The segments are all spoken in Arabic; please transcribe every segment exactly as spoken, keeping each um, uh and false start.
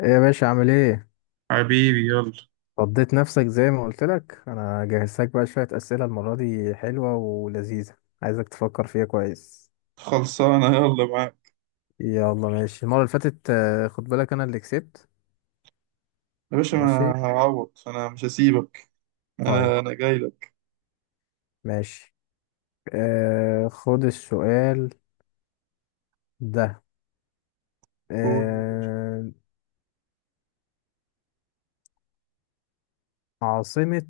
ايه يا باشا عامل ايه؟ حبيبي يلا. فضيت نفسك زي ما قلت لك، انا جهزتك بقى شوية أسئلة المرة دي حلوة ولذيذة، عايزك تفكر فيها كويس. خلصانة، يلا معاك. يلا ماشي، المرة اللي فاتت آه، خد بالك انا اللي كسبت. يا باشا أنا ماشي. هعوض، أنا مش هسيبك. أنا طيب. أنا جاي لك. ماشي. آه، خد السؤال ده. قول يا باشا. آه. عاصمة.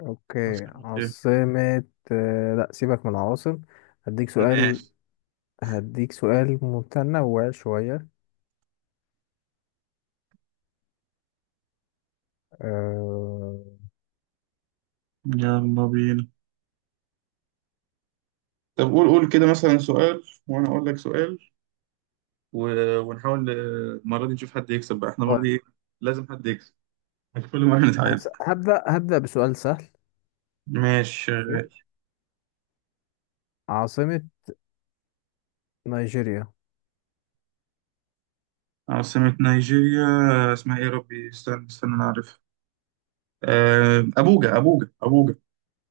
اوكي هسألك إيه؟ عاصمة. آه لا، سيبك من العواصم، هديك سؤال. ماشي، هديك سؤال متنوع شوية. آه... يلا بينا. طب قول قول كده مثلا سؤال وأنا أقول لك سؤال و... ونحاول آه، المرة دي نشوف حد يكسب بقى، إحنا المرة دي طيب. إيه؟ لازم حد يكسب، كل مرة نتعادل. هس- هبدأ هبدأ بسؤال سهل. ماشي ماشي. شغال. عاصمة نيجيريا. عاصمة نيجيريا، آه، اسمها إيه يا ربي؟ استنى استنى، أنا عارفها. آه، أبوجا أبوجا أبوجا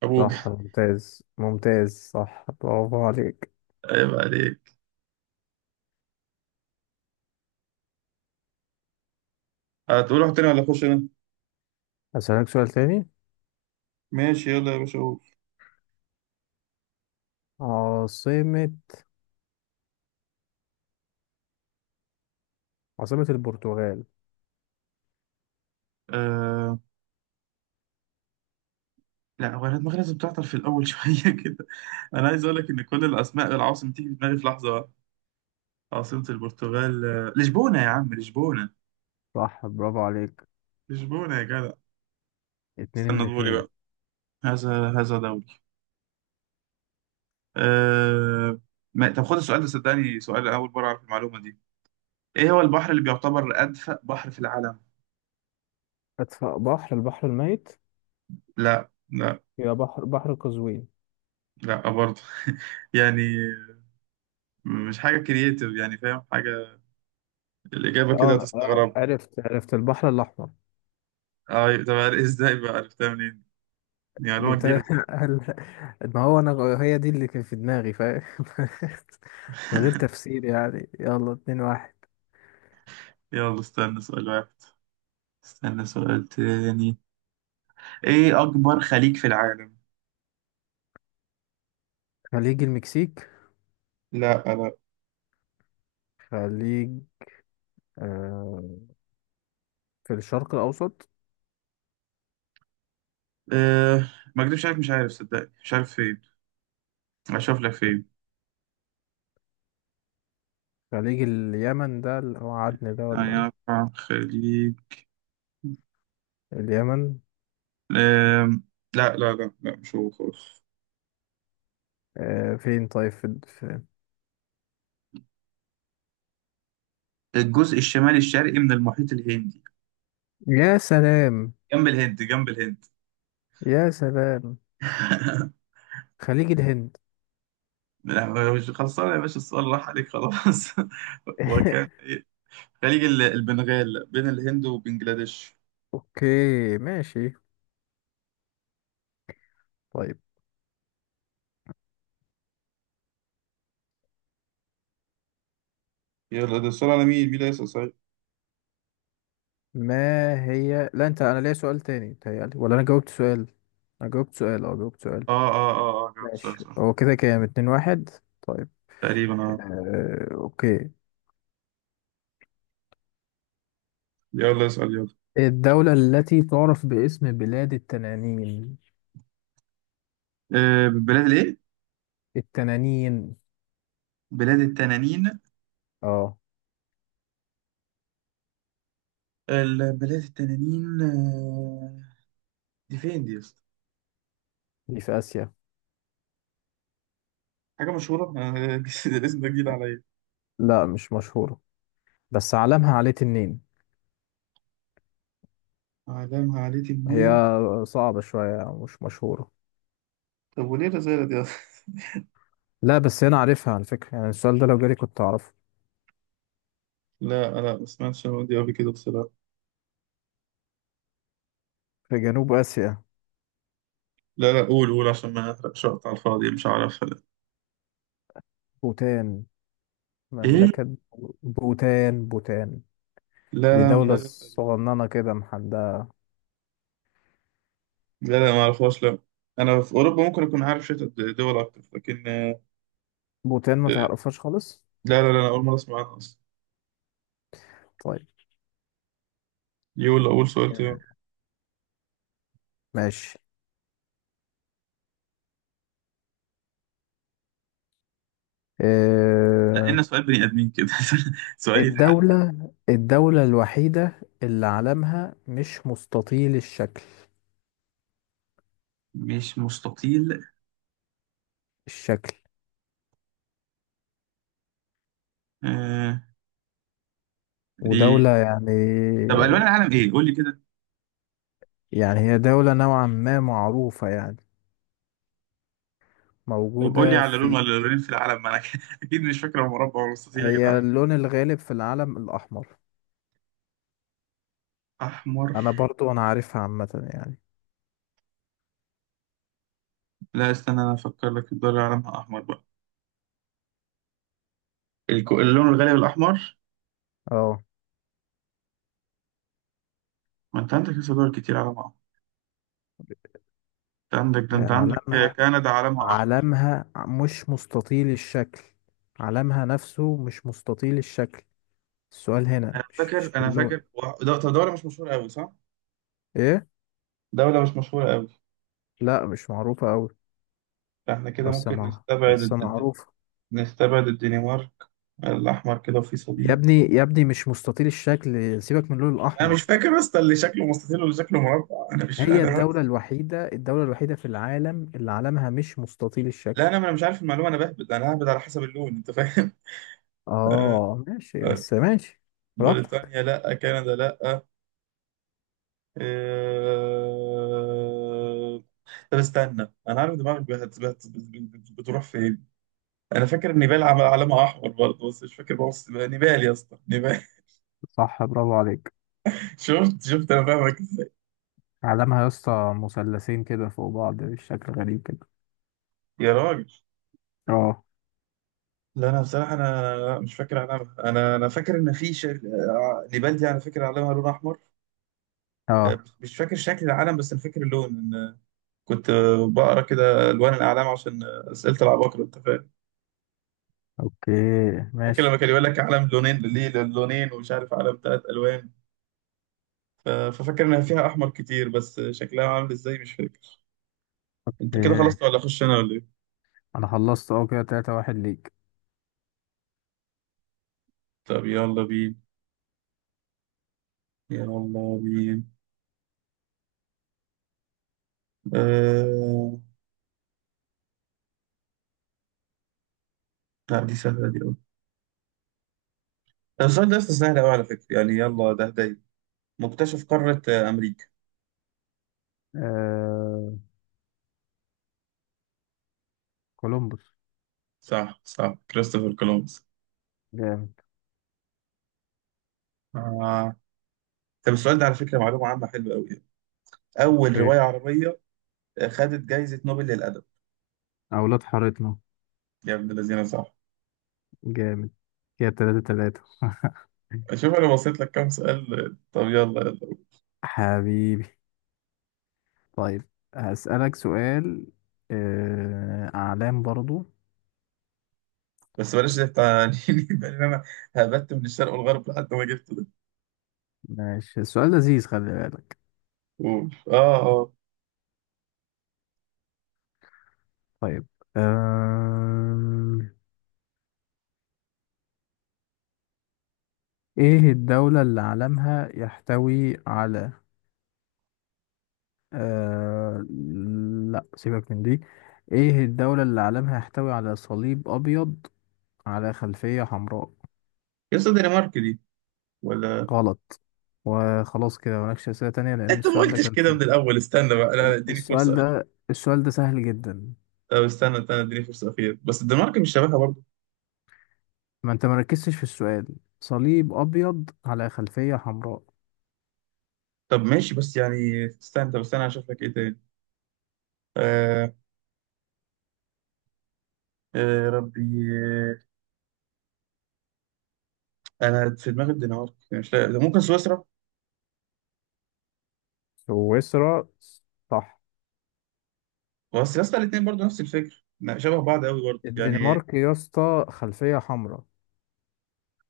أبوجا. صح، ممتاز ممتاز، صح، برافو عليك. عيب عليك. هتقول واحد تاني ولا أخش أنا؟ أسألك سؤال تاني. ماشي يلا يا باشا قول. عاصمة عاصمة البرتغال. آه... لا هو انا دماغي لازم تعطل في الاول شويه كده. انا عايز اقول لك ان كل الاسماء العواصم تيجي في دماغي في لحظه واحدة. عاصمه البرتغال، آه، لشبونه، يا عم لشبونه. صح، برافو عليك. لشبونه يا جدع. اتنين من استنى دوري اتنين. بقى. هذا هذا دوري. آه... ما... طب خد السؤال ده، صدقني سؤال اول مره اعرف المعلومه دي. ايه هو البحر اللي بيعتبر ادفأ بحر في العالم؟ أدفأ بحر البحر الميت. لا لا. يبقى بحر بحر قزوين. لا برضه. يعني مش حاجه كرييتيف يعني، فاهم حاجه، الاجابه كده اه لا، اه، هتستغرب. عرفت عرفت، البحر الأحمر. اه طب عر- ازاي بقى عرفتها منين؟ دي معلومة جديدة جبتها. بصراحة. ما هو أنا غ- هي دي اللي كانت في دماغي، فاهم. من غير تفسير يعني. يلا اتنين واحد. يلا استنى سؤال واحد. استنى سؤال تاني. ايه اكبر خليج في العالم؟ خليج المكسيك. لا لا. خليج. آه، في الشرق الأوسط. أه ما اكدبش عليك، مش عارف صدقني، مش عارف فين. اشوف لك فين. خليج اليمن، ده اللي هو عدن ده، ولا يعني أكبر خليج. اليمن. أم... لا لا لا لا، مش هو خالص. آه فين؟ طيب في, في الجزء الشمالي الشرقي من المحيط الهندي. يا سلام. جنب الهند جنب الهند. يا سلام. خليج الهند. لا مش خلصانة يا باشا، السؤال راح عليك خلاص. وكان خليج ال- البنغال بين الهند وبنجلاديش. أوكي ماشي. طيب. يلا ده السؤال على مين، مين اللي هيسأل صحيح؟ ما هي، لا أنت، أنا ليا سؤال تاني بتهيألي ولا أنا جاوبت سؤال؟ أنا جاوبت سؤال، أه جاوبت سؤال. اه اه اه اه جاوبت سؤال ماشي، صح. هو كده كام؟ اتنين واحد. طيب. تقريبا اه. آه أوكي. يلا اسأل يلا. الدولة التي تعرف باسم بلاد التنانين. آه، بلاد الايه؟ التنانين. بلاد التنانين. اه. البلاد التنانين. آه، دي فين دي يا اسطى؟ دي في آسيا. حاجة مشهورة. آه، الاسم ده جديد عليا. لا مش مشهورة، بس علمها عليه تنين. أعلامها عليتي هي منين؟ صعبة شوية أو مش مشهورة. طب وليه الرسالة دي أصلا؟ لا بس أنا عارفها على فكرة يعني، السؤال ده لو جالي كنت أعرفه. لا لا، ما سمعتش عن دي قبل كده بصراحة. في جنوب آسيا. لا لا، قول قول عشان ما احرقش وقت على الفاضي، مش عارفها لا. بوتان. ايه؟ مملكة. بوتان بوتان. لا دي لا، مش دولة عارفها. صغننة كده محددة. لا لا، ما اعرفهاش لا. انا في اوروبا ممكن اكون عارف شويه د- دول اكتر، لكن آه، بوتان ما آه، تعرفهاش خالص؟ لا لا لا، انا اول مره اسمع عنها اصلا. طيب. يقول اول سؤال تاني. ماشي. أه. نقلنا سؤال بني ادمين كده. سؤال يتحل. الدولة الدولة الوحيدة اللي علمها مش مستطيل الشكل. مش مستطيل، الشكل. آه دي. ودولة يعني. طب الوان العالم ايه؟ قول لي كده. يعني هي دولة نوعا ما معروفة يعني، طب قول لي موجودة على لون في. ولا لونين في العالم، ما انا اكيد مش فاكر المربع والمستطيل يا هي جدعان. اللون الغالب في العلم الأحمر. احمر. أنا برضو أنا عارفها عامة يعني. لا استنى، انا افكر لك الدول اللي علمها احمر بقى. الك- اللون الغالي الاحمر. اه. ما انت عندك لسه دول كتير علمها احمر. انت عندك ده، هي انت عندك. علمها، كندا علمها احمر. علمها مش مستطيل الشكل، علمها نفسه مش مستطيل الشكل. السؤال هنا انا مش مش فاكر في انا اللون. فاكر و- ده- طب دولة مش مشهورة قوي صح؟ إيه؟ دولة مش مشهورة قوي. لا مش معروفة أوي، فاحنا كده بس ممكن مع نستبعد بس الد... الد- معروفة. نستبعد الدنمارك. الاحمر كده وفي يا صليب. ابني يا ابني، مش مستطيل الشكل، سيبك من اللون انا الأحمر. مش فاكر اصلا اللي شكله مستطيل واللي شكله مربع، انا مش هي انا الدولة الوحيدة، الدولة الوحيدة في العالم اللي علمها مش مستطيل لا الشكل. انا انا مش عارف المعلومه، انا بهبد، انا ههبد على حسب اللون، انت فاهم. آه. اه ماشي، آه. بس ماشي. براحتك. بريطانيا لا، كندا لا، آه. آه، طب استنى، انا عارف دماغك بت- بت- بت- بت- بتروح فين. انا فاكر النبال عمل علامه احمر برضه، بس مش فاكر، بص بقى نبال يا اسطى نبال. صح، برافو عليك. شفت شفت، انا فاهمك ازاي. علمها يا اسطى مثلثين كده فوق بعض بشكل غريب كده. يا راجل، اه. لا انا بصراحه انا لا، مش فاكر علامه، انا انا فاكر ان في ش... آه، نبال دي انا فاكر علامها لون احمر. اه. آه، مش فاكر شكل العلم بس انا فاكر اللون. ان كنت آه، بقرا كده الوان الاعلام عشان آه، اسئله العباقره، انت فاهم. اوكي فاكر ماشي. لما كان يقول لك علم لونين، ليه لونين ومش عارف علم ثلاث الوان. ف- ففاكر انها فيها احمر كتير، بس شكلها عامل ازاي مش فاكر. انت كده ايه؟ خلصت ولا اخش انا ولا ايه؟ انا خلصت، اه، كده تلاتة واحد ليك. طب يلا بينا. يلا بينا. آه... لا دي سهلة دي أوي. السؤال ده أصلا سهل أوي على فكرة، يعني يلا ده هدايا. مكتشف قارة آه، أمريكا. آه. كولومبوس. صح صح، كريستوفر كولومبس. جامد. آه. طب السؤال ده على فكرة معلومة عامة حلوة أوي يعني. أول اوكي. رواية عربية آه، خدت جايزة نوبل للأدب. اولاد حارتنا. يا ابن الذين صح. جامد. كده تلاتة تلاتة. شوف أنا بصيت لك كام سؤال، آه، طب يلا يلا. حبيبي. طيب، هسألك سؤال، آه، أعلام برضو. بس بلاش ده بتاع يبان إن أنا هبت من الشرق والغرب لحد ما جبت ده. ماشي، السؤال لذيذ خلي بالك. قول آه آه. طيب. آم، إيه الدولة اللي علمها يحتوي على، آه، لا سيبك من دي. إيه الدولة اللي علمها يحتوي على صليب أبيض على خلفية حمراء؟ يا أستاذ دنمارك دي، ولا؟ غلط. وخلاص كده مالكش أسئلة تانية، لأن انت ما السؤال ده قلتش كان كده سهل. من الاول، استنى بقى، لا لا اديني فرصه السؤال اخيره. ده السؤال ده سهل جدا. طب استنى استنى اديني فرصه اخيره، بس الدنمارك مش شبهها برضه. ما انت مركزتش في السؤال، صليب ابيض على خلفية حمراء. طب ماشي بس يعني استنى، طب استنى هشوف لك ايه تاني. آه، آه ربي، آه. انا في دماغي الدنمارك يعني، مش لاقي، ده ممكن سويسرا. سويسرا، صح. بس يا اسطى الاثنين برضه نفس الفكر لا، شبه بعض قوي برضه يعني. الدنمارك يا اسطى خلفية حمراء.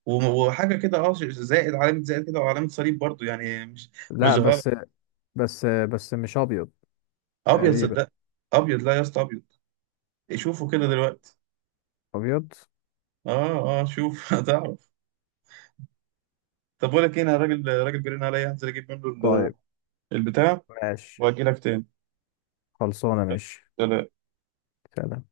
وم- وحاجه كده، اه ش- زائد، علامه زائد كده وعلامه صليب برضه، يعني مش لا مش غلط. بس، بس بس مش ابيض. ابيض تقريبا. صدق. ابيض، لا يا اسطى ابيض. شوفوا كده دلوقتي. ابيض. اه اه، شوف هتعرف. طب بقول لك ايه، انا راجل راجل جرينا عليا، هنزل اجيب منه ال- طيب البتاع ماشي. واجي لك خلصانة، ماشي. تاني. سلام.